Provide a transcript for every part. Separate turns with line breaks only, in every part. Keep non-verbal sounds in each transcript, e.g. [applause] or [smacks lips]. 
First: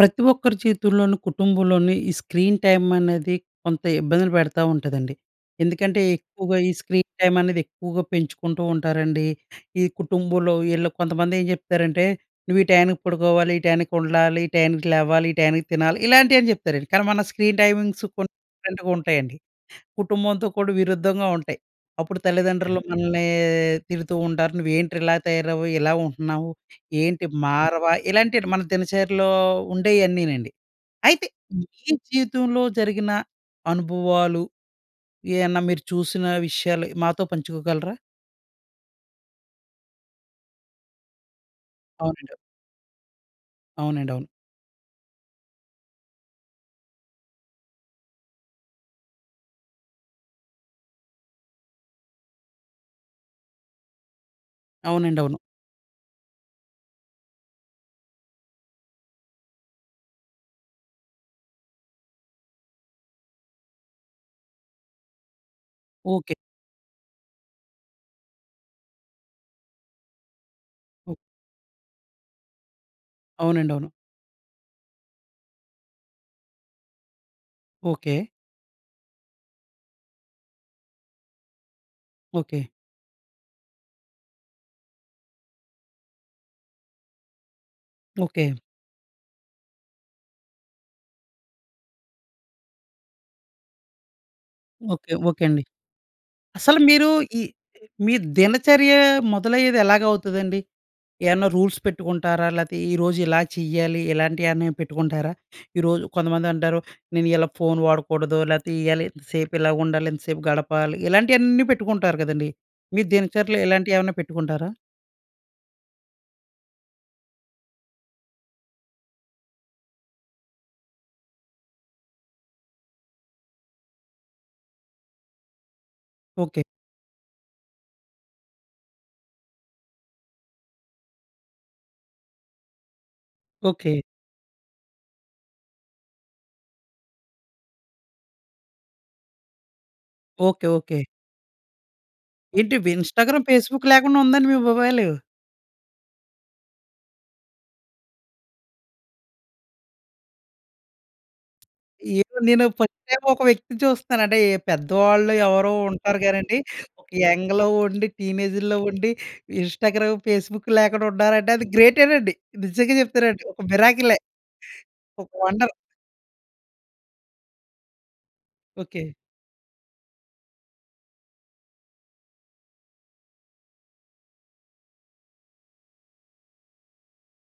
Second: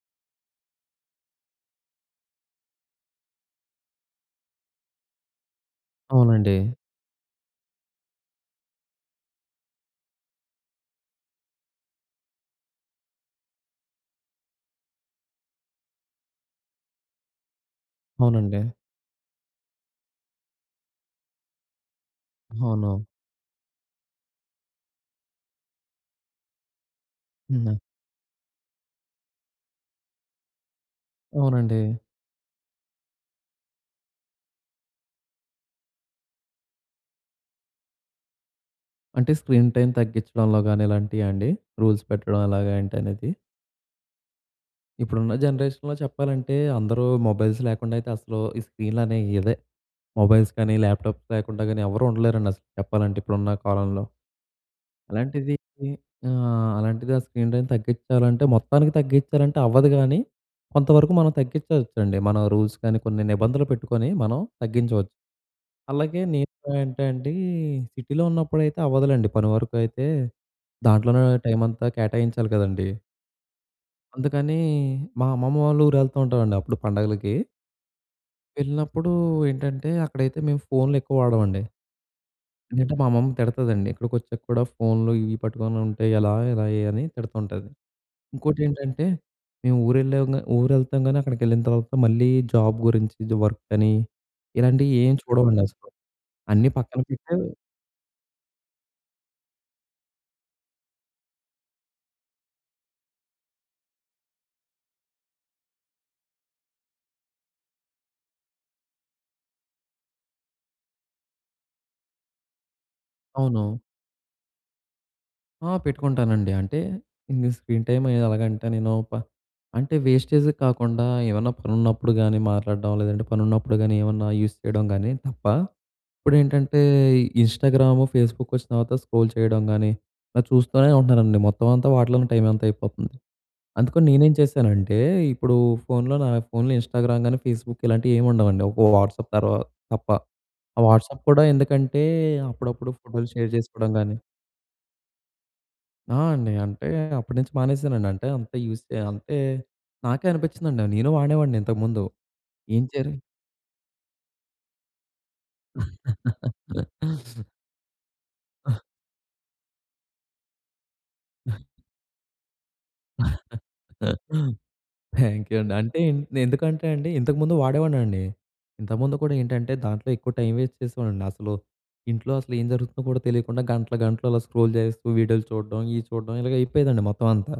ప్రతి ఒక్కరి చేతుల్లోను, కుటుంబంలోని ఈ స్క్రీన్ టైం అనేది కొంత ఇబ్బందులు పెడతా ఉంటదండి. ఎందుకంటే, ఎక్కువగా
అవునండి.
ఈ స్క్రీన్ టైం అనేది ఎక్కువగా పెంచుకుంటూ ఉంటారండి. ఈ కుటుంబంలో ఈళ్ళ కొంతమంది ఏం చెప్తారంటే, "నువ్వు ఈ టయానికి పడుకోవాలి, ఈ టయానికి ఉండాలి, ఈ టయానికి లేవాలి, ఈ టైంకి తినాలి" ఇలాంటివి అన్నీ చెప్తారండి. కానీ మన స్క్రీన్ టైమింగ్సు కొన్ని
అవునండి.
డిఫరెంట్‌గా ఉంటాయండి. కుటుంబంతో కూడా విరుద్ధంగా ఉంటాయి. అప్పుడు తల్లిదండ్రులు
అవును.
మనల్ని తిడుతూ ఉంటారు. "నువ్వు ఏంటి ఇలా తయారవ్వవు, ఇలా ఉంటున్నావు, ఏంటి
హుహు.
మారవా," ఇలాంటివన్ని మన దినచర్యలో ఉండేవన్నీనండి. అయితే
అవునండి.
మీ జీవితంలో జరిగిన అనుభవాలు, ఏయన్నా మీరు చూసిన విషయాలు మాతో పంచుకోగలరా?
అంటే, స్క్రీన్ టైం తగ్గించడంలో గాని ఇలాంటియా అండి? రూల్స్
అవునండి. అ!
పెట్టడం ఎలాగా ఏంటి అనేది?
అవునండి. అవును.
ఇప్పుడున్న జనరేషన్‌‌లో చెప్పాలంటే, అందరూ మొబైల్స్ లేకుండా అయితే అసలు, ఈ స్క్రీన్‌లనేవి ఇదే, మొబైల్స్ కానీ, ల్యాప్‌టాప్స్ లేకుండా కానీ ఎవరూ ఉండలేరండి అసలు చెప్పాలంటే. ఇప్పుడున్న కాలంలో.
అవునండి. అవును.
అలాంటిది ది ఆహ్, అలాంటిది ఆ స్క్రీన్ టైం తగ్గించాలంటే మొత్తానికి తగ్గించాలంటే అవ్వదు గానీ. కొంతవరకు మనం తగ్గిచ్చుకోవచ్చండి. మన రూల్స్ కానీ కొన్ని నిబంధనలు పెట్టుకొని మనం తగ్గించవచ్చు. అలాగే
ఓకె.
నేను ఏంటండి సిటీలో ఉన్నప్పుడైతే అవ్వదులెండి పని వరకు అయితే,
హ్మ్.
దాంట్లోనే టైం అంతా కేటాయించాలి కదండీ.
అవునండి. అవును.
అందుకని, మా అమ్మమ్మ వాళ్ళ ఊరు వెళ్తూంటామండి, అప్పుడు పండగలకి...
ఓకే.
వెళ్ళినప్పుడు ఏంటంటే, అక్కడైతే మేము ఫోన్‌లు ఎక్కువ వాడమండి.
ఓకే.
ఇంట్లో మా అమ్మమ్మ తిడతదండి. ఇక్కడికి వచ్చాక కూడా ఫోన్లు ఇవి పట్టుకుంటే, ఎలా, ఎలా అని తిడుతుంటది.
ఓకే.
ఇంకోటేంటంటే, మేము ఊరెళ్ళాంగా ఊరు వెళ్తాం గాని, అక్కడికి వెళ్ళిన తర్వాత మళ్ళీ జాబ్ గురించి, ఇది వర్క్ అని,
ఓకే.
ఇలాంటియేమి
ఓకే అండి.
చూడమండి అసలు. అన్నీ
అసలు
పక్కన
మీరు
పెట్టి
ఈ ఈ మీ దినచర్య మొదలయ్యేది ఎలాగా అవుతదండి? ఏవన్నా రూల్స్ పెట్టుకుంటారా? లేతే ఈరోజు ఇలా చెయ్యాలి, ఇలాంటి ఏమన్నా పెట్టుకుంటారా? ఈరోజు కొంతమంది అంటారు, "నేను ఇలా ఫోన్ వాడకూడదు. లేతే ఇయ్యాలి, ఇంతసేపు ఇలా ఉండాలి, ఇంతసేపు గడపాలి." ఇలాంటివన్నీ పెట్టుకుంటారు గదండీ! మీరు దినచర్యలో
అవును.
ఇలాంటివి ఏవన్నా పెట్టుకుంటారా?
ఆ! పెట్టుకుంటానండి. అంటే, ఈ స్క్రీన్ టైమ్ ఎలాగంటే, నేను ప అంటే, వేస్టేజ్ కాకుండా ఏమన్నా పనున్నప్పుడు గానీ మాట్లాడడం లేదంటే, పనున్నప్పుడు గానీ ఏమన్నా యూస్ చేయడం గానీ తప్ప
ఓకే.
ఇప్పుడేంటంటే, ఇన్‌స్టాగ్రాము, ఫేస్‌బుక్ వచ్చిన తర్వాత, స్క్రోల్ చేయడం గానీ, ఇలా చూస్తూనే ఉంటున్నారండి. మొత్తం అంతా వాటిలోనే టైమ్ అంతా అయిపోతుంది.
ఓకే.
అందుకని నేనేం చేశానంటే, ఇప్పుడు ఫోన్‌లో, నా ఫోన్‌లో ఇన్‌స్టాగ్రామ్ గానీ, ఫేస్‌బుక్ ఇలాంటివి ఏమి ఉండవండి. ఒక వాట్సాప్ తర్వాత తప్ప.
ఓకే.
ఆ
ఓకే.
వాట్సాప్ కూడా ఎందుకంటే,
ఏంటి
అప్పుడప్పుడు ఫోటోలు
ఇన్‌స్టాగ్రామ్,
షేర్
ఫేస్‌బుక్
చేసుకోవడం గానీ
లేకుండా ఉందాండి మీ మొబైలు?
ఆ! అండి. అంటే అప్పట్నించి మానేశానండి. అంటే, అంత యూజ్ చె అంటే, నాకే అనిపిచ్చిందండి. నేను వాడేవాడిని ఇంతకు ముందు.
ఇప్పుడు నేను
ఏం
ఫస్ట్
జరి
టైం ఒక వ్యక్తిని చూస్తన్నాను. అంటే పెద్దవాళ్ళు ఎవరో ఉంటారు గానీ అండి. ఒక
[chuckles]
యంగ్‌లో ఉండి, టీనేజుల్లో ఉండి ఇన్‌స్టాగ్రామ్, ఫేస్‌బుక్ లేకుండా ఉన్నారంటే అది గ్రేటేనండి. నిజంగా చెప్తున్నా అండి.
[giggles]
ఒక మిరాకిలే. ఒక
థ్యాంక్యు అండి.
వండర్.
అంటే, నే ఎందుకంటే అండి ఇంతకముందు వాడేవాడినండి.
ఓకె.
ఇంతకుముందు కూడా ఏంటంటే, దాంట్లో ఎక్కువ టైం వేస్ట్ చేసేవాడిని. అసలు, ఇంట్లో అసలు ఏం జరుగుతుందో కూడా తెలియకుండా గంటలు, గంటలు అలా స్క్రోల్ చేస్తూ వీడియోలు చూడడం, ఇయి చూడడం ఇలాగ అయిపోయేదండి మొత్తం అంతా.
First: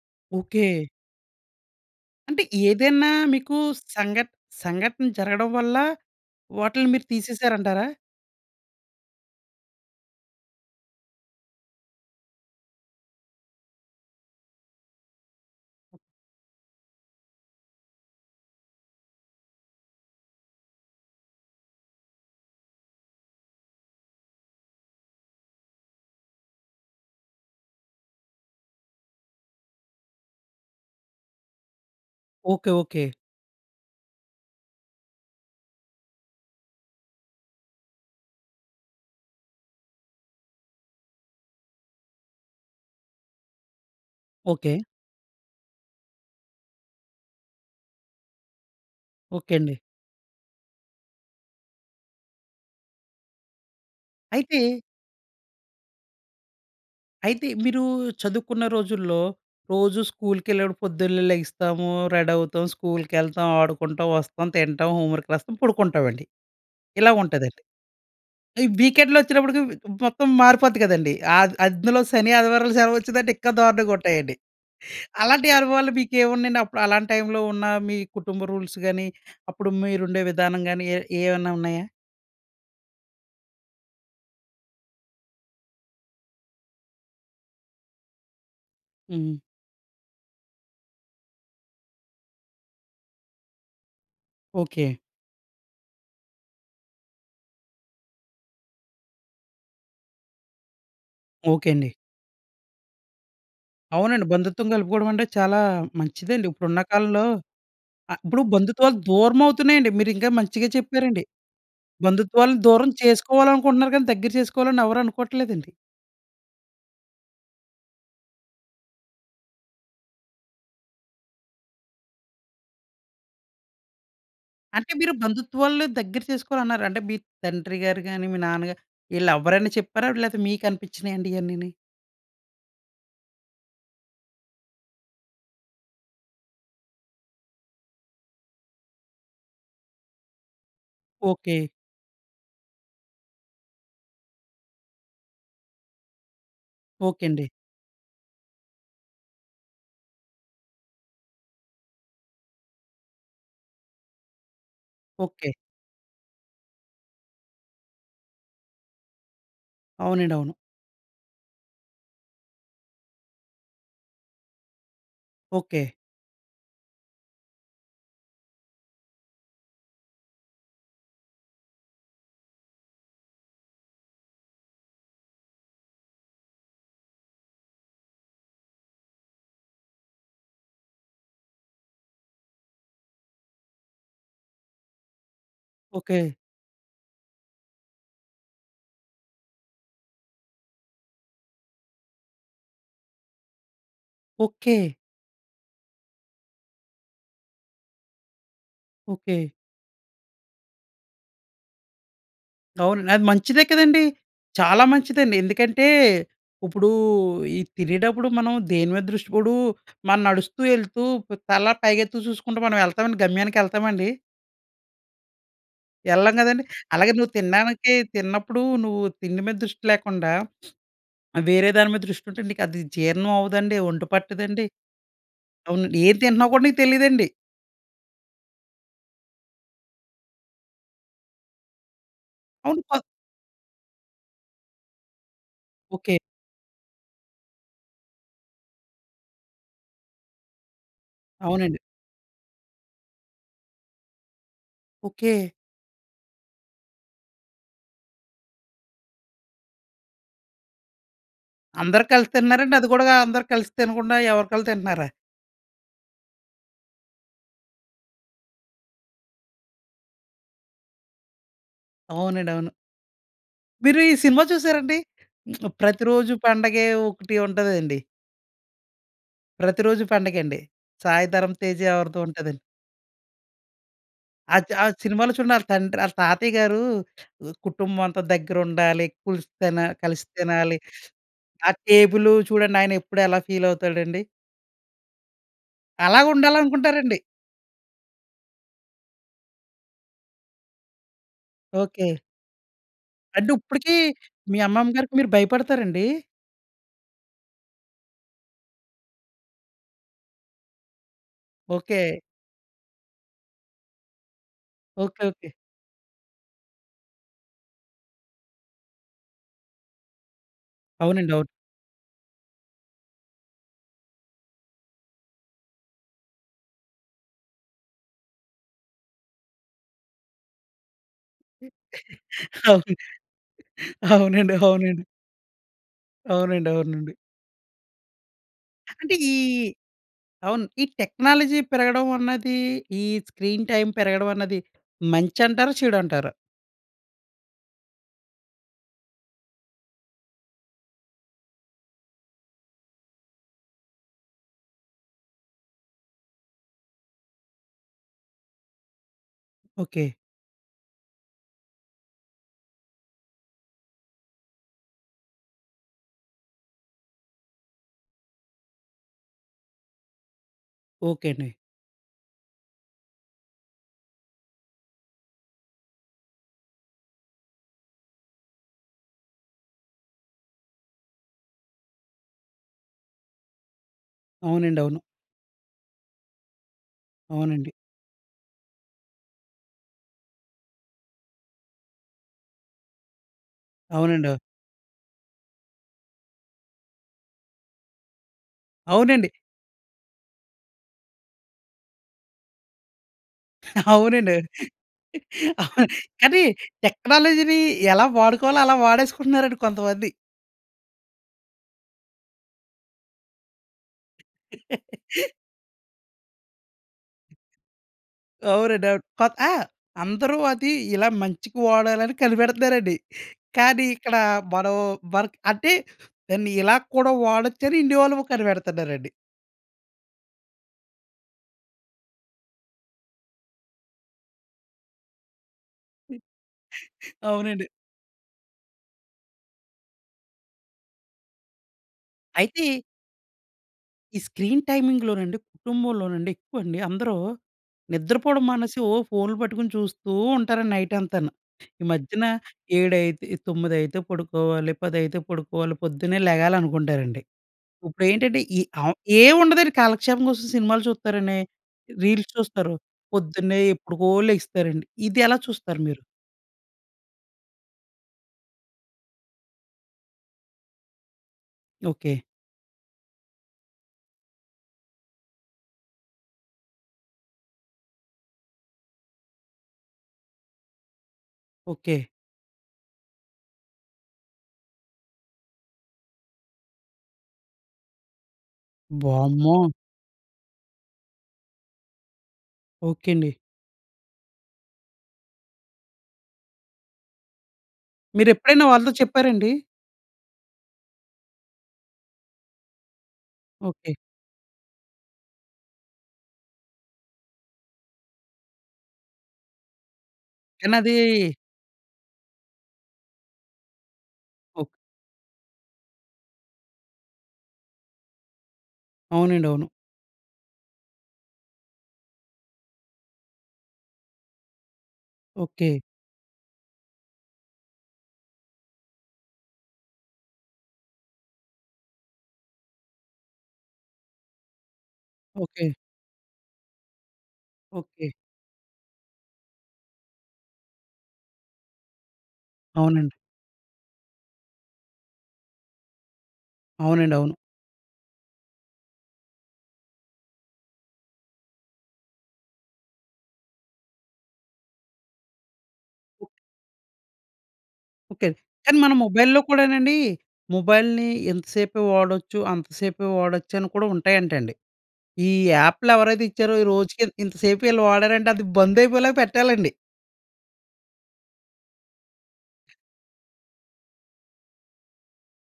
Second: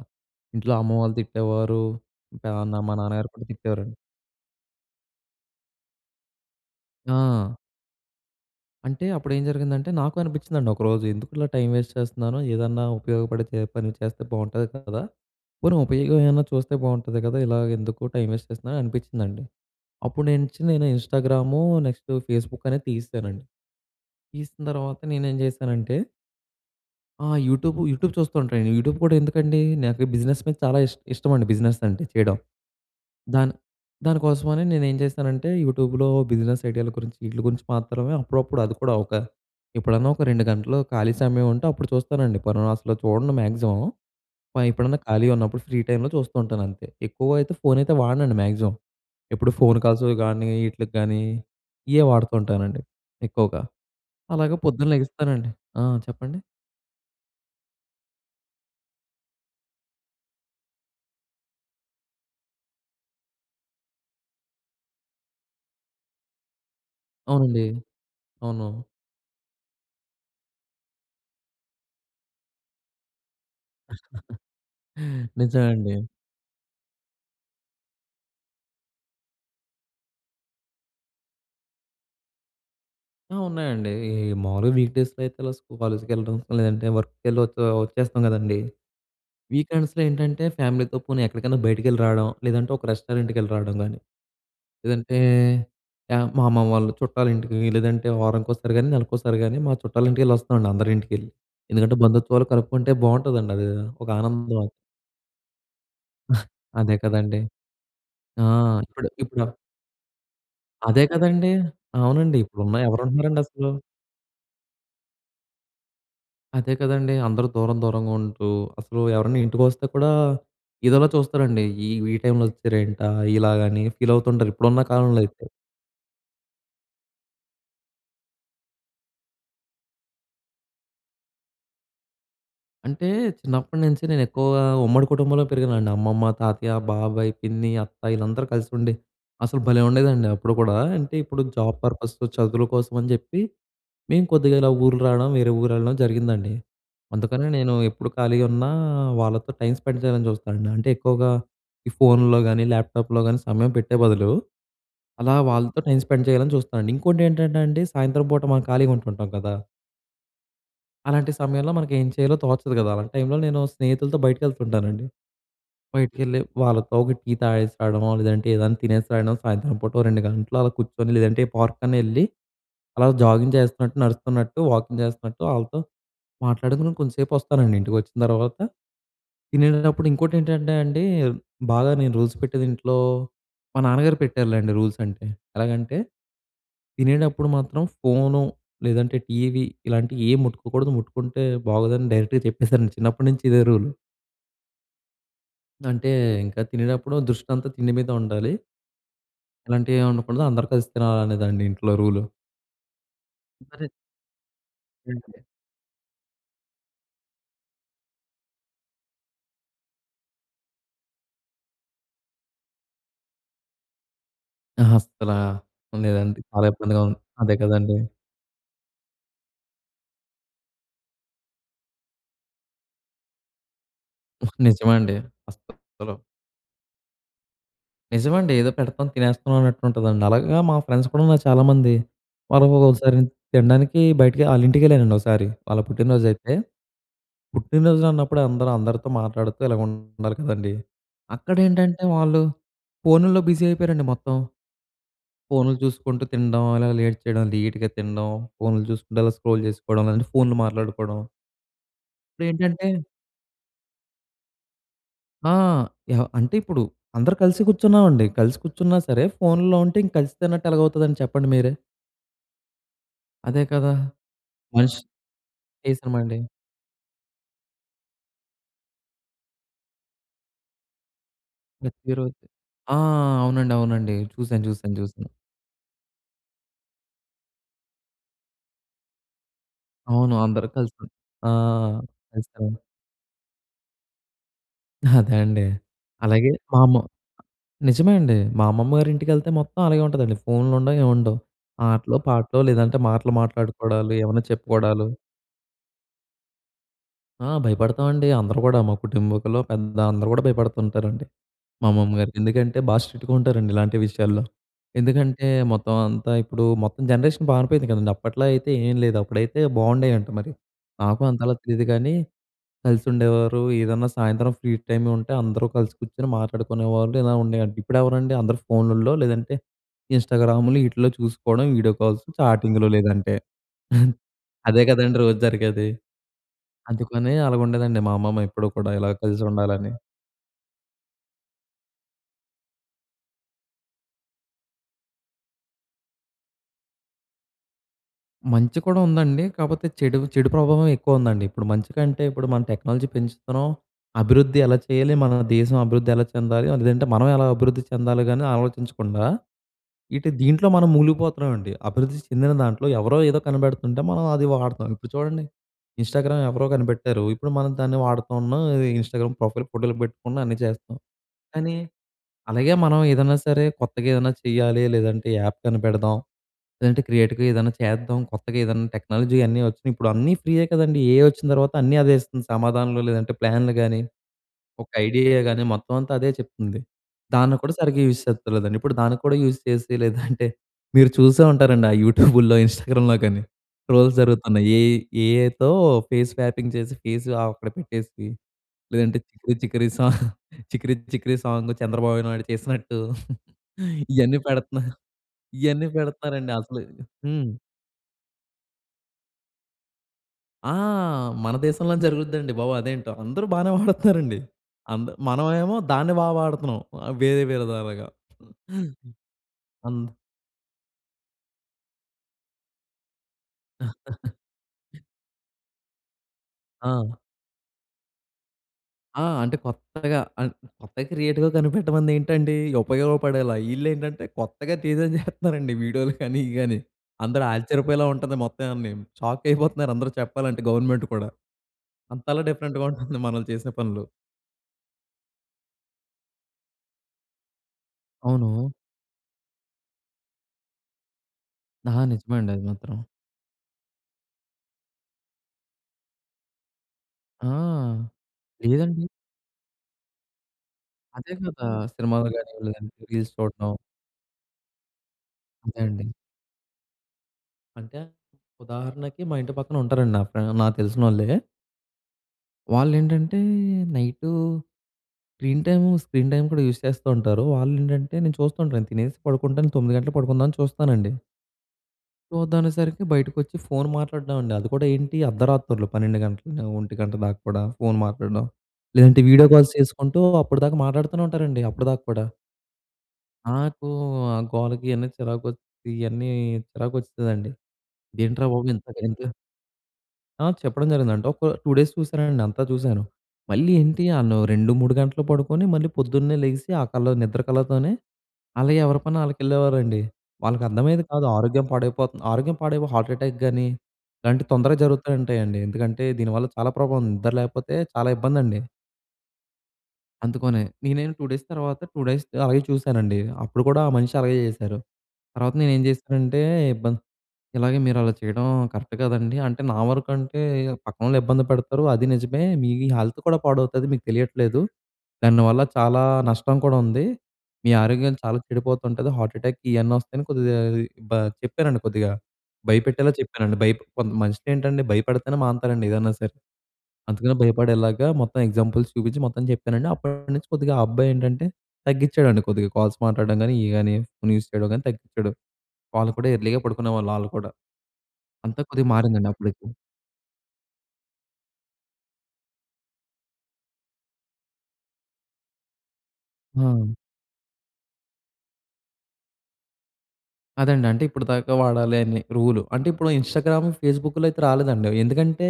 ఇంట్లో
ఓకె.
అమ్మ వాళ్ళు తిట్టేవారు.
అంటే
ఆహ్, నా మా
ఏదన్నా
నాన్నగారు కూడా
మీకూ
తిట్టేవారండి.
సంఘ సంఘటన జరగడం వల్ల, వాటిలిని మీరు తీసేశారు
ఆ!
అంటారా?
అంటే అప్పుడు ఏం జరిగిందంటే, నాకు అనిపిచ్చిందండి ఒకరోజు. ఎందుకు ఇలా టైం వేస్ట్ చేస్తన్నాను, ఏదన్నా ఉపయోగపడే పని చేస్తే బావుంటది కదా, పోనీ ఉపయోగం ఏవైనా చూస్తే బావుంటది కద, ఇలాగ ఎందుకు టైం వేస్ట్ చేస్తున్నాను అనిపిచ్చిందండి. అప్పుడు నేనించి నేను ఇన్‌స్టాగ్రామూ నెక్స్ట్ ఫేస్‌బుక్ అనేది తీసేశానండి. తీసిన తర్వాత నేనేం చేశానంటే ఆ! యూట్యూబ్, యూట్యూబ్ చూస్తా ఉంటానండి. యూట్యూబ్ కూడా ఎందుకండీ, నాకు ఈ బిజినెస్ మీద చాలా ఇష్ ఇష్టమండి బిజినెస్ అంటే చెయ్యడం.
ఓకె. ఓకె.
దాన్ దాని కోసమని నేను ఏం చేస్తానంటే, యూట్యూబ్‌లో బిజినెస్ ఐడియాల గురించి, ఈట్లి గురించి మాత్రమే అప్పుడప్పుడు అది కూడా ఒక ఎప్పుడన్నా ఒక 2 గంటలు ఖాళీ సమయం ఉంటే, అప్పుడు చూస్తానండి. పను అసలు చూడను మ్యాక్సిమం. ప
ఓకె.
ఎప్పుడన్నా ఖాళీగా ఉన్నప్పుడు ఫ్రీ టైంలో చూస్తూ ఉంటాను అంతే. ఎక్కువ అయితే ఫోన్ అయితే వాడనండి మ్యాక్సిమం. ఎప్పుడు
ఓకె అండి.
ఫోన్ కాల్స్‌వి గానీ ఈట్లికి గానీ ఇయ్యే వాడతుంటానండి, ఎక్కువగా. అలాగ
అయితే
పొద్దున్న లెగుస్తానండి. ఆ! చెప్పండి.
అయితే మీరూ చదువుకున్న రోజుల్లో, రోజు స్కూల్‌కెళ్ళేటప్పుడు పొద్దున్నే లెగి‌స్తాము, రెడవుతాం. స్కూల్‌కెళ్తాం, ఆడుకుంటాం, వస్తాం, తింటాం, హోమ్ వర్క్ రాస్తాం, పడుకుంటామండి. ఇలాగుం‌టదండి.
అవునండి.
ఈ
అవును.
వీకెండ్ వచ్చేటప్పటికి మొత్తం మారిపోద్ది కదండీ. ఆద్ అందులో శని, ఆదివారం సెలవు వచ్చిందంటే ఇంకా దారుణంగుంటా‌యండి.
[giggles]
అలాంటి
నిజమే
అనుభవాలు
అండి.
మీకు ఏమున్నాయండి? అప్పుడు అలాంటి టైమ్‌లో ఉన్న మీ కుటుంబ రూల్స్ గాని, అప్పుడు మీరు ఉండే విధానం గాని ఏ ఏవన్నా ఉన్నాయా?
ఆ! ఉన్నాయండీ. ఈ, ఈ మామూలుగా వీక్ డేస్‌లో అయితే ఇలా స్కూ కాలేజ్‌కెళ్లడం, లేదంటే వర్క్‌కెళ్ళి వచ్చే వచ్చేస్తాం గ‌దండీ!
హ్మ్.
వీకెండ్స్‌లో ఏంటంటే, ఫ్యామిలీతో పోనీ ఎక్కడికైనా బయటికెళ్లి రావడం. లేదంటే ఒక రెస్టారెంట్‌కెళ్లి రావడం గా‌నీ,
ఓకే.
లేదంటే, ఆహ్, మా అమ్మా వాళ్ళు చుట్టాలింటికి లేదంటే, వారానికోసారి గానీ, నెలకోసారి గానీ మా చుట్టాల ఇంటికె‌ళ్లి వస్తామండి. అందరి ఇంటికి ఎ‌ళ్లి,
ఓకే. అండి.
ఎందుకంటే బంధుత్వాలు కలుపుకుంటే బావుంటదండి. అది ఒక
అవునండి.
ఆనందం.
బంధుత్వం కలుపుకోవడం అంటే చాలా మంచిదండి. ఇప్పుడున్న
అదే
కాలంలో
కదండీ!
అ ఇప్పుడు
ఆ!
బంధుత్వాలు
ఇప్పుడు, ఇప్పుడు
దూరమవుతున్నాయండి. మీరు ఇంకా మంచిగా
అదే
చెప్పారండి.
కదండీ! అవునండి.
బంధుత్వాలను
ఇప్పుడున్నా
దూరం
ఎవరుంటుంన్నారండి అసలు.
చేసుకోవాలనుకుంటున్నారు గానీ దగ్గర చేసుకోవాలని ఎవరు అనుకోవట్లేదండి.
అదే కదండీ! అందరూ దూరం దూరంగా ఉంటూ, అసలు ఎవరైనా ఇంటికి వస్తే కూడా, ఎ‌దోలా చూస్తారండి. ఈ వి టైమ్‌లో వచ్చారేంటా ఇలాగ అని ఫీల్ అవుతుంటారు. ఇప్పుడున్న
అంటే, మీరు
కాలంలో అయితే.
బంధుత్వాలని దగ్గర చేసుకోవాలన్నారు. అంటే మీ తండ్రి గారు గానీ, మీ నాన్నగారు ఈ‌ళ్ళెవ్వరైనా చెప్పారా? లే‌తే మీక నిపించినాయండి ఇయన్నీని?
అంటే, చిన్నప్పటి నుంచి నేను ఎక్కువగా, ఉమ్మడి కుటుంబంలో పెరిగానండి. అమ్మమ్మ, తాతయ్య, బాబాయ్, పిన్ని, అత్త, ఈళ్ళందరూ కలిసి ఉండి, అసలు భలే ఉండేదండి అప్పుడు కూడా. అంటే, ఇప్పుడు
ఓకే.
జాబ్ పర్పసు, చదువుల కోసం అని చెప్పి, మేము కొద్దిగా ఇలా ఊరు రావడం, వేరే ఊరెళ్ళడం జరిగిందండి.
ఓకే అండి.
అందుకనే నేను ఎప్పుడు ఖాళీగా ఉన్నా, వాళ్ళతో టైం స్పెండ్ చేయాలని చూస్తానండి. అంటే, ఎక్కువగా ఈ ఫోన్‌లో కానీ, ల్యాప్‌టాప్‌లో కానీ, సమయం పెట్టే బదులు, అలా
ఓకే.
వాళ్ళతో టైం స్పెండ్ చేయాలని చూస్తానండి. ఇంకోటేంటంటే అండి, సాయంత్రం పూట మనం ఖాళీగా ఉంటుంటాం కదా!
అవునండి. అవును.
అలాంటి సమయంలో మనకేం చేయాలో తోచదు కదా! అలాంటి టైంలో నేను స్నేహితులతో బయటికెళ్తుంటానండి.
ఓకే.
బయటికెళ్ళి, వాళ్ళతో ఒక టీ తాగేసి రావడమో, లేదంటే ఏదైనా తినేసి రాయడం, సాయంత్రం పూట 2 గంటలు అలా కూర్చొని, లేదంటే ఏ పార్క్ కన్నా వెళ్లి, అలా జాగింగ్ చేస్తున్నట్టు, నడుస్తున్నట్టు, వాకింగ్ చేస్తున్నట్టు, ఆళ్ళతో మాట్లాడుకొని కొంచెం సేపు వస్తానండి. ఇంటికొచ్చిన తర్వాత, తినేటప్పుడు ఇంకోటేంటంటే అండి, బాగా నేను రూల్స్ పెట్టేది ఇంట్లో మా నాన్నగారు పెట్టారులేండి రూల్స్ అంటే, ఎలాగంటే
ఓకే.
తినేటప్పుడు మాత్రం ఫోను, లేదంటే టీవీ, ఇలాంటియేం ముట్టుకోకూడదు. ముట్టుకుంటే బాగోదని డైరెక్‌గా చెప్పేసారండి. చిన్నప్పటినుంచి ఇదే రూలు.
ఓకె.
అంటే ఇంకా తినేటప్పుడు దృష్టంతా తిండి మీద ఉండాలి.
ఓకె.
ఇలాంటివి ఏమి ఉండకూడదు అందరూ కలిసి తినాలనేదండి, ఇం‌ట్లో రూలు.
అవును అండి. అది మంచిదే
మరి
కదండీ. చాలా మంచిదండి.
[unintelligible]
ఎందుకంటే, ఇప్పుడు ఈ తినేటప్పుడు మనం దేనిమీద దృష్టి పోదు, మనం నడుస్తూ వెళ్తూ ప్ తల పైకెత్తు చూసుకుం‌టా మనం వెళ్తా‌మ అండి గమ్యానికి వెళ్తామండి?
అహా! అసలా,
ఏళ్లళ్ళేం
లేదండి.
కదండీ.
చాలా ఇబ్బందిగా
అలాగే
ఉం
నువ్వు
అదే
తినడానికి
కదండీ!
తిన్నప్పుడు నువ్వు తిండి మీద దృష్టి లేకుండా [sniffs] ఆహ్, వేరే దాని మీద దృష్టి ఉంటే నీకు అది జీర్ణం అవ్వదండి. ఒం‌టు పట్టదండి.
నిజమండి.
అవును అండి. ఏం
అస‌సలు
తింటున్నా కూడా నీకు తెలీదండి.
నిజమండి. ఏదో పెడతాం, తినేస్తున్నాం అన్నట్టు ఉంటుందండి. అలాగ మా ఫ్రెండ్స్ కూడా‌నా చాలామంది. వాళ్ళు
అవును. ప
ఒకసారి తినడానికి బయటికి ఆళ్ళ ఇంటికి వెళ్ళానండి ఒకసారి. వాళ్ళ
ఓకె.
పుట్టినరో‌జు అయితే, పుట్టినరోజులు అన్నప్పుడే అందరూ అందరితో మాట్లాడుతూ ఇలాగ ఉండాలి కదండీ.
అవునండి.
అక్కడేంటంటే వాళ్ళు, ఫోనుల్లో బిజీ అయిపోయారండి మొత్తం.
ఓకె.
ఫోన్‌లు చూసుకుంటూ తినడం, అల‌గా లేట్ చేయడం. లెట్‌గా తినడం. ఫోన్‌లు చూసుకుంటూ అలా స్క్రోల్ చేసుకోవడం, లేదంటే ఫోన్‌లు మాట్లాడుకోవడం.
అందరూ కలిసి
ఇప్పుడు
తింటున్నారండి,
ఏంటంటే
అది కూడా అందరూ కలిసి తినకుండా ఎవరీకాళ్ళు కలిసి తింటున్నారా?
ఆ! యహ్! అంటే ఇప్పుడు అందరూ కలిసి కూర్చున్నామండి. కలిసి కూర్చున్నా సరే, ఫోన్‌లో ఉంటే ఇంక కలిసి తిన్నట్టు ఎలాగవుతండి చెప్పండి మీరే.
అవునండి. అవును.
అదే కదా!
మీరు ఈ సినిమా చూసారా అండి.
మష్
[smacks lips]
ఏ
'ప్రతి
సినిమా
రోజు
అండి?
పండగే' ఒకటి ఉంటదండి. 'ప్రతిరోజూ పండగండి'. సాయి ధరం తేజ ఎవరితో
ప్రతిరోజు
ఉంటుదండి.
ఆ! అవునండి, అవునండి. చూసాను,
అది ఆ
చూసాను, చూసాను.
సినిమాలో చూడండి, ఆళ్ళ తండ్రి ఆళ్ళ తాతయ్య గారు కుటుంబం అంతా దగ్గర ఉండాలి. కులిసి తిన కలిసి
అవును. అందరు
తినాలి.
కలిసి తిన్ ఆ!
ఆ టేబులు
కలిసి తినాలి.
చూడండి. ఆయన ఎప్పుడు ఎలా ఫీల్ అవుతాడండి.
అదే అండి.
అలాగ
అలాగే మా అమ్మ
ఉండాలనుకుంటారండి.
నిజమే అండి. మా అమ్మమ్మ గారి ఇంటికెళ్తే, మొత్తం అలాగే ఉంటుందండి. ఫోన్‌లుండవు ఏమి ఉండవు.
ఓకె.
ఆటలు, పాటలు లేదంటే, మాటలు
అంటే ఇప్పటికి,
మాట్లాడుకోవడాలు ఏమైనా
మీ అమ్మమ్మ
చెప్పుకోవడాలు.
గారికి మీరు భయపడతారండి?
ఆ భయపడతామండి. అందరూ కూడా మా కుటుంబికులో పెద్ద అందరూ కూడా భయపడుతుంటారండి. మా అమ్మమ్మ
ఓకె.
గారికి, ఎందుకంటే బాగా స్ట్రిక్ట్‌గా ఉంటారండి ఇలాంటి విషయాల్లో.
ఓకె,
ఎందుకంటే,
ఓకె.
మొత్తం అంతా ఇప్పుడు మొత్తం జనరేషన్ పారిపోయింది కదండీ. అప్పట్లో అయితే ఏం లేదు అప్పుడైతే బాగుండేయంట మరి. నాకు
అవునండి. అవును.
అంతలా తెలీదు కానీ, కలిసి ఉండేవారు ఏదన్నా సాయంత్రం ఫ్రీ టైం ఉంటే, అందరూ కలిసి కూర్చొని మాట్లాడుకునేవాళ్ళు, ఇలా ఉండేయంట. ఇప్పుడెవరండి అందరూ ఫోన్లల్లో లేదంటే, ఇన్స్టాగ్రాములు ఈటిలో చూసుకోవడం వీడియో కాల్స్, చాటింగ్‌లు
అవును.
లేదంటే.
అవునండి,
అదే
అవునండి.
కదండీ రోజు జరిగేది.
అవునండి, అవునండి.
అందుకని, అలాగుండేదండి మా అమ్మమ్మ ఎప్పుడూ కూడా ఇలా
అంటే, ఈ
కలిసి ఉండాలని.
అవును. ఈ టెక్నాలజీ పెరగడం అన్నది, ఈ స్క్రీన్ టైం పెరగడం అన్నది, మంచి అంటారా? చెడు అంటారా?
మంచి కూడా ఉందండి. కాకపోతే చెడు చెడు ప్రభావం ఎక్కువ ఉందండి. ఇప్పుడు మంచికంటే, ఇప్పుడు మనం టెక్నాలజీ పెంచుతున్నాం, అభివృద్ధి ఎలా చేయాలి, మన దేశం అభివృద్ధి ఎలా చెందాలి, లేదంటే మనం ఎలా అభివృద్ధి చెందాలి కానీ ఆలోచించకుండా,
ఓకే.
ఇటు దీంట్లో మనం ములిగిపోతున్నామండి. అభివృద్ధి చెందిన దాంట్లో ఎవరో ఏదో కనిపెడుతుంటే మనం అది వాడుతాం. ఇప్పుడు చూడండి ఇన్‌స్టాగ్రామ్ ఎవరో కనిపెట్టారు, ఇప్పుడు మనం దాన్ని వాడుతున్నాం, ఇన్‌స్టాగ్రామ్ ప్రొఫైల్ ఫోటోలు పెట్టుకున్నా అన్నీ చేస్తాం.
ఓకే అండి.
కానీ, అలాగే మనం ఏదైనా సరే కొత్తగా ఏదైనా చేయాలి, లేదంటే యాప్ కనిపెడదాం, లేదంటే క్రియేటి‌గా ఏదైనా చేద్దాం, కొత్తగా ఏదన్నా టెక్నాలజీ అన్నీ వచ్చినాయి. ఇప్పుడు అన్నీ ఫ్రీయే కదండీ! ఏ‌ఐ వచ్చిన తర్వాత అన్నీ అదే ఇస్తుంది సమాధాన‌లు, లేదంటే ప్లాన్‌లు గానీ,
అవునండి.
ఒక
అవును.
ఐడియా‌గా గాని మొత్తం అంతా అదే చెప్తుంది. దాన్ని
అవునండి.
కూడా సరిగ్గా యూజ్ చేస్తలేదండి. ఇప్పుడు దానికి కూడా యూజ్ చేసి లేదంటే, మీరు చూసే ఉంటారండి ఆ యూట్యూబ్‌లో, ఇన్‌స్టాగ్రామ్‌లో కానీ ట్రోల్స్
అవునం‌డో.
జరుగుతున్నాయి. ఏ‌ ఏ‌ఐతో ఫేస్ స్వాపింగ్ చేసి ఫేస్ ఆవి అక్కడ పెట్టేసి. లేదంటే,
అవునండి.
చికిరి చికిరి [chuckles] సాంగ్ చికిరి చికిరి సాంగ్ చంద్రబాబు నాయుడు చేసినట్టు
అవునండి.
ఇయన్నీ పెడుతున్నారు, ఇవన్నీ
అవునం కానీ
పెడుతున్నారండి అసలు హ్మ్.
టెక్నాలజీ‌ని ఎలా వాడుకోవాలో అలా వాడేసుకుంటున్నారండి కొంతమంది.
ఆ! మన దేశంలోనే జరుగుద్దండి బాబు అదేంటో! అందరూ బానే వాడుత్తనారండి. అంద
[laughs]
మనవేమో, దాన్ని బా వాడతనాం. ఆహ్, వేరే వే విధాలుగా.
అవునండవును. కొక్ ఆహ్,
అన్
అందరు అది, ఇలా మంచికి వాడాలని కనిపెడతనారండి. కానీ, ఇక్కడ మనం
[chuckles]
వర్క్ అంటే, దాన్ని ఇలాగ కూడా
ఆ!
వాడొచ్చని ఇండియా వాళ్ళేమో కనిపెడతన్నారండి.
ఆ! అంటే కొత్తగా అన్ కొత్తగా క్రియేటివ్‌గా కనిపెట్టమందేంటండి? ఉపయోగపడేలా. ఈళ్ళేంటంటే, కొత్తగా టీ‌జే చేహేత్తన్నారండి వీడియో‌లు కాని, ఇయి గాని. అందరూ
అవునండి.
ఆచ్చర్యపోయేలా ఉంటది మొత్తం ఇయన్నీను. షాకయిపోతున్నారు అందరు చెప్పాలంటే గవర్నమెంట్ కూడా. అంతలా
అయితే
డిఫరెంట్‌గా ఉంటుంది మ‌నో‌లు చేసిన పనులు.
ఈ స్క్రీన్ టైమింగ్‌లోనండి, కుటుంబంలోనండి, ఎక్కువండి, అందరూ నిద్రపోడం
అవును.
మానేసి ఓహ్! ఫోన్‌లు పట్టుకుని చూస్తూ ఉంటారండి, నైటంతాను. ఈ
ఆహా!
మధ్యన
నిజమే అండి అది మాత్రం.
ఏడైతే ఇ తొమ్మిదైతే పడుకోవాలి. పదైతే పడుకోవాలి. పొద్దున్నే లెగాలనుకుంటారండి.
ఆ!
ఉప్పుడేంటంటే, ఈ ఆం
ఏవైంది?
ఏవుండదండి కాలక్షేపం కోసం సినిమాలు
అదే
చూత్తారండి.
కదా! సినిమాలు
రీల్స్
గాని, రీలు
చూస్తారు.
గాని రీల్స్
పొద్దున్నే
చూడటం.
ఎప్పుడుకో లెగిస్తారండి. ఇది ఎలా
అంతే
చూస్తారు మీరు?
అండి. అంటే, ఉదాహరణకి మా ఇంటి పక్కనుంటారండి. నా ఫ్రే నాకు తెలిసినోళ్ళే.
ఓకే.
వాళ్ళు ఏంటంటే, night screen time, screen time కూడా యూజ్ చేస్తూ ఉంటారు. వాళ్ళు ఏంటంటే, నేను చూస్తూ ఉంటాను, నేను తినేసి పడుకుంటాను 9:00 గంటలకు పడుకుందాం అని చూస్తానండి.
ఓకే.
చూద్దాం అనేసరికి బయటకి వచ్చి ఫోన్ మాట్లాడమండి, అది కూడా ఏంటి అర్ధరాత్రులు 12:00 గంటలు 1:00 గంట దాకా కూడా ఫోన్ మాట్లాడడం. లేదంటే వీడియో
వామ్మో!
కాల్స్ చేసుకుంటూ అప్పటిదాకా మాట్లాడుతూనే ఉంటారండి అప్పటిదాకా కూడా.
ఓకే అండి.
నాకు ఆ! గోలకి ఇవన్నీ చిరాకు, ఇవన్నీ చిరాకు వస్తుందండి.
మీరు
ఏంట్రా
ఎప్పుడైనా
బాబు! ఇంత
వాళ్ళతో
గ‌నింకా
చెప్పారండి?
ఆ! చెప్పడం జరిగిందంటే, ఒక 2 డేస్ చూశానండి. అంతా చూశాను. మళ్ళీ
ఓకే.
ఏంటి ఆ‌ళ్లు 2,3 గంటలు పడుకొని, మళ్ళీ పొద్దున్నే లేగిసి ఆ కళ్ల నిద్ర కళ్ళతోనే, అలా ఎవరి పని వాళ్ళకి వెళ్ళేవారండి. వాళ్ళకి
కానీ అది
అర్థమయ్యేది కాదు, ఆరోగ్యం పాడైపోతుంది, ఆరోగ్యం పాడైపో‌ హార్ట్ అటాక్‌గాని, ఇలాంటివి
ఓహ్!
తొందరగా జరుగుతూ ఉంటాయండి ఎందుకంటే, దీని వల్ల చాలా ప్రభావం ఉంది నిద్ర లేకపోతే చాలా ఇబ్బందండి.
అవునండి. అవును.
అందుకొనే, నేనే‌న్న 2 డేస్ తర్వాత, 2 డేస్ అలాగే చూసానండి. అప్పుడు కూడా ఆ మనిషి అలాగే చేశారు. తర్వాత నేను
ఓకే.
ఏం చేశానంటే, ఇబ్బ ఇలాగే మీరు అలా చేయడం కరెక్ట్ కదండీ. అంటే నా వరకు అంటే పక్కనోళ్ళు ఇబ్బంది పెడతారు అది నిజమే. మీ హెల్త్ కూడా పాడవుతది మీకు తెలియట్లేదు, దానివల్ల
ఓకే.
చాలా నష్టం కూడా ఉంది. మీ
ఓకే.
ఆరోగ్యం చాలా చెడిపోతు ఉంటుంది హార్ట్ అటాక్ ఇవన్నీ వస్తాయని కొద్దిగా బ చెప్పానండి కొద్దిగా భయపెట్టేలా
అవునండి.
చెప్పానండి బై‌ప్ కొంత మనుషులు ఏంటండి భయపడితేనే మానతారండి ఏదైనా సరే.
అవునండి
అందుకనే
అవును.
భయపడేలాగా, మొత్తం ఎగ్జాంపుల్స్ చూపించి మొత్తం చెప్పానండి. అప్పటినుంచి కొద్దిగా ఆ అబ్బాయి ఏంటంటే, తగ్గించాడండి కొద్దిగా కాల్స్ మాట్లాడడం కానీ, ఇవి కానీ ఫోన్ యూజ్ చేయడం గాని తగ్గించాడు. వాళ్ళు కూడా ఎర్లీగా పడుకునేవాళ్ళు. వాళ్ళు కూడా,
ఓకే.
అంతా
కానీ
కొద్దిగా
మన
మారిందండి
మొబైల్‌లో
అప్పటికి.
కూడానండి, మొబైల్‌ని ఇంతసేపే వాడొచ్చు, అంతసేపే వాడొచ్చు అని కూడా ఉంటాయంటండి. ఈ యాప్‌లు ఎవరైతే ఇచ్చారో ఈ
ఆ!
రోజుకి ఇ ఇంత సేపు వీళ్ళు వాడారంటే అది బంద్ అయిపోయేలాగా పెట్టాలండి.
అదండీ! అంటే ఇప్పటిదాకా వాడాలి అని రూలు. అంటే, ఇప్పుడు ఇన్‌స్టాగ్రాము ఫేస్‌బుక్‌లో అయితే రాలేదండి అవి. ఎందుకంటే,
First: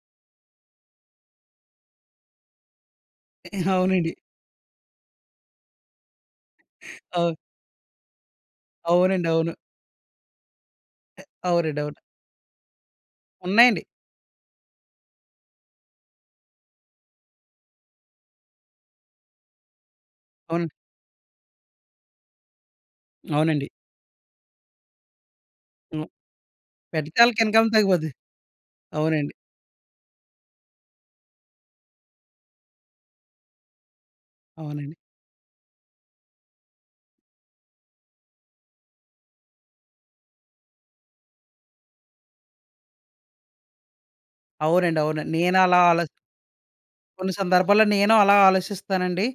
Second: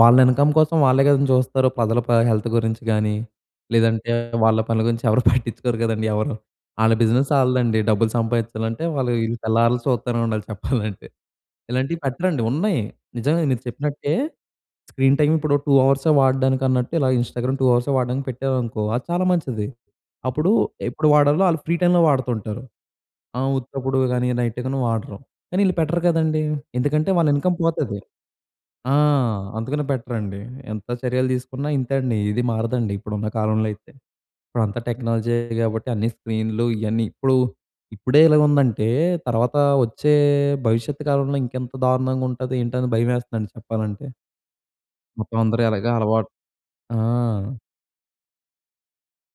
వాళ్ళ ఇన్కమ్ కోసం వాళ్ళే కదండీ చూస్తారు. ప్రజల ప హెల్త్ గురించి గాని,
[chuckles] అవునండి.
లేదంటే వాళ్ళ పనుల గురించి ఎవరు [chuckles] పట్టించుకోరు కదండీ ఎవరు. ఆళ్ళ బిజినెస్
ఆ!
ఆళ్ళ‌దండి. డబ్బులు సంపాదించాలంటే వాళ్ళు,
అవునండి. అవును.
తెల్లార్లు సూత్తనే ఉండాలి చెప్పాలంటే.
అ అవునండి. అవును.
[chuckles] ఇలాంటివి పెట్టరండి, ఉన్నాయి. నిజమే. మీరు
ఉన్నాయండి.
చెప్పినట్టే, స్క్రీన్ టైమ్ ఇప్పుడు 2 అవర్స్ వాడడానికన్నట్టు, ఇలా ఇన్‌స్టాగ్రామ్ 2 అవర్స్ వాడడానికి పెట్టారనుకో, అది చాలా మంచిది. అప్పుడు,
అవునండి.
ఎప్పుడు వాడాలో ఆ‌ళ్ళు ఫ్రీ టైమ్‌లో వాడుతుంటారు. ఆహ్,
అవునండి.
ఉత్తప్పుడు గాని నైట్‌గనీ వాడరు. కానీ ఈళ్ళు పెట్టరు
హ్మ్.
కదండీ. ఎందుకంటే,
పెడితే
వాళ్ళ
ఆళ్ళకి
ఇన్కమ్
ఇన్కమ్
పోతది.
తగ్గిపోద్ది.
ఆ!
అవునండి.
అందుకనే పెట్టరండి. ఎంత చర్యలు తీసుకున్నా ఇంతే అండి. ఇది మారదండి ఇప్పుడున్న కాలంలో అయితే. ఇప్పుడంతా
అవునండి.
టెక్నాలజీయే కాబట్టి అన్ని స్క్రీన్‌లు ఇయన్ని ఇప్పుడు ఇప్పుడే ఇ‌లాగుందంటే, తర్వాత వచ్చే భవిష్యత్తు కాలంలో ఇంకెంత దారుణంగా ఉంటది, ఏంటి, అని భయవేస్తందండి చెప్పాలంటే.
అవునండి. అవునండి.
మొత్తం అందరు
నేనలా
ఎలగా
ఆలోచి
అలవాటు ఆ!
కొన్ని సందర్భాల్లో నేను అలా ఆలోచిస్తానండి.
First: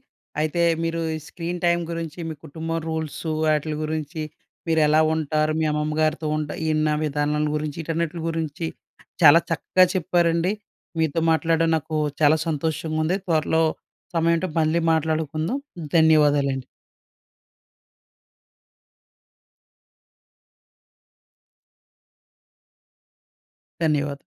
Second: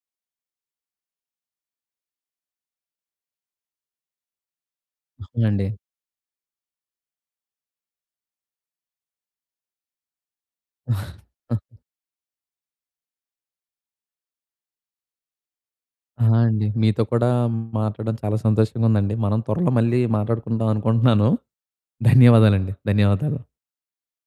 అయితే, మీరు ఈ స్క్రీన్ టైమ్ గురించి మీ కుటుంబం రూల్సు, ఆటిలి గురించి మీరెలా ఉంటారు, మీ
నండి.
అమ్మమ్మ గారితో ఉంటా ఇన్ని విధానాల గురించి. ఈ‌ట‌న్ని‌టలి గురించి చాలా చక్కగా చెప్పారండి. మీతో మాట్లాడడం
[chuckles]
నాకు చాలా సంతోషంగా ఉంది. త్వరలో సమయం ఉంటే మళ్ళీ మాట్లాడుకుందాం.
ఆ!
ధన్యవాదాలండి.
అండి. మీతో కూడా మాట్లాడడం చాలా సంతోషంగా ఉందండి. మనం త్వరలో మళ్ళీ మాట్లాడుకుంటాం అనుకుంటున్నాను, ధన్యవాదాలండి. ధన్యవాదాలు.
ధన్యవాదాలు.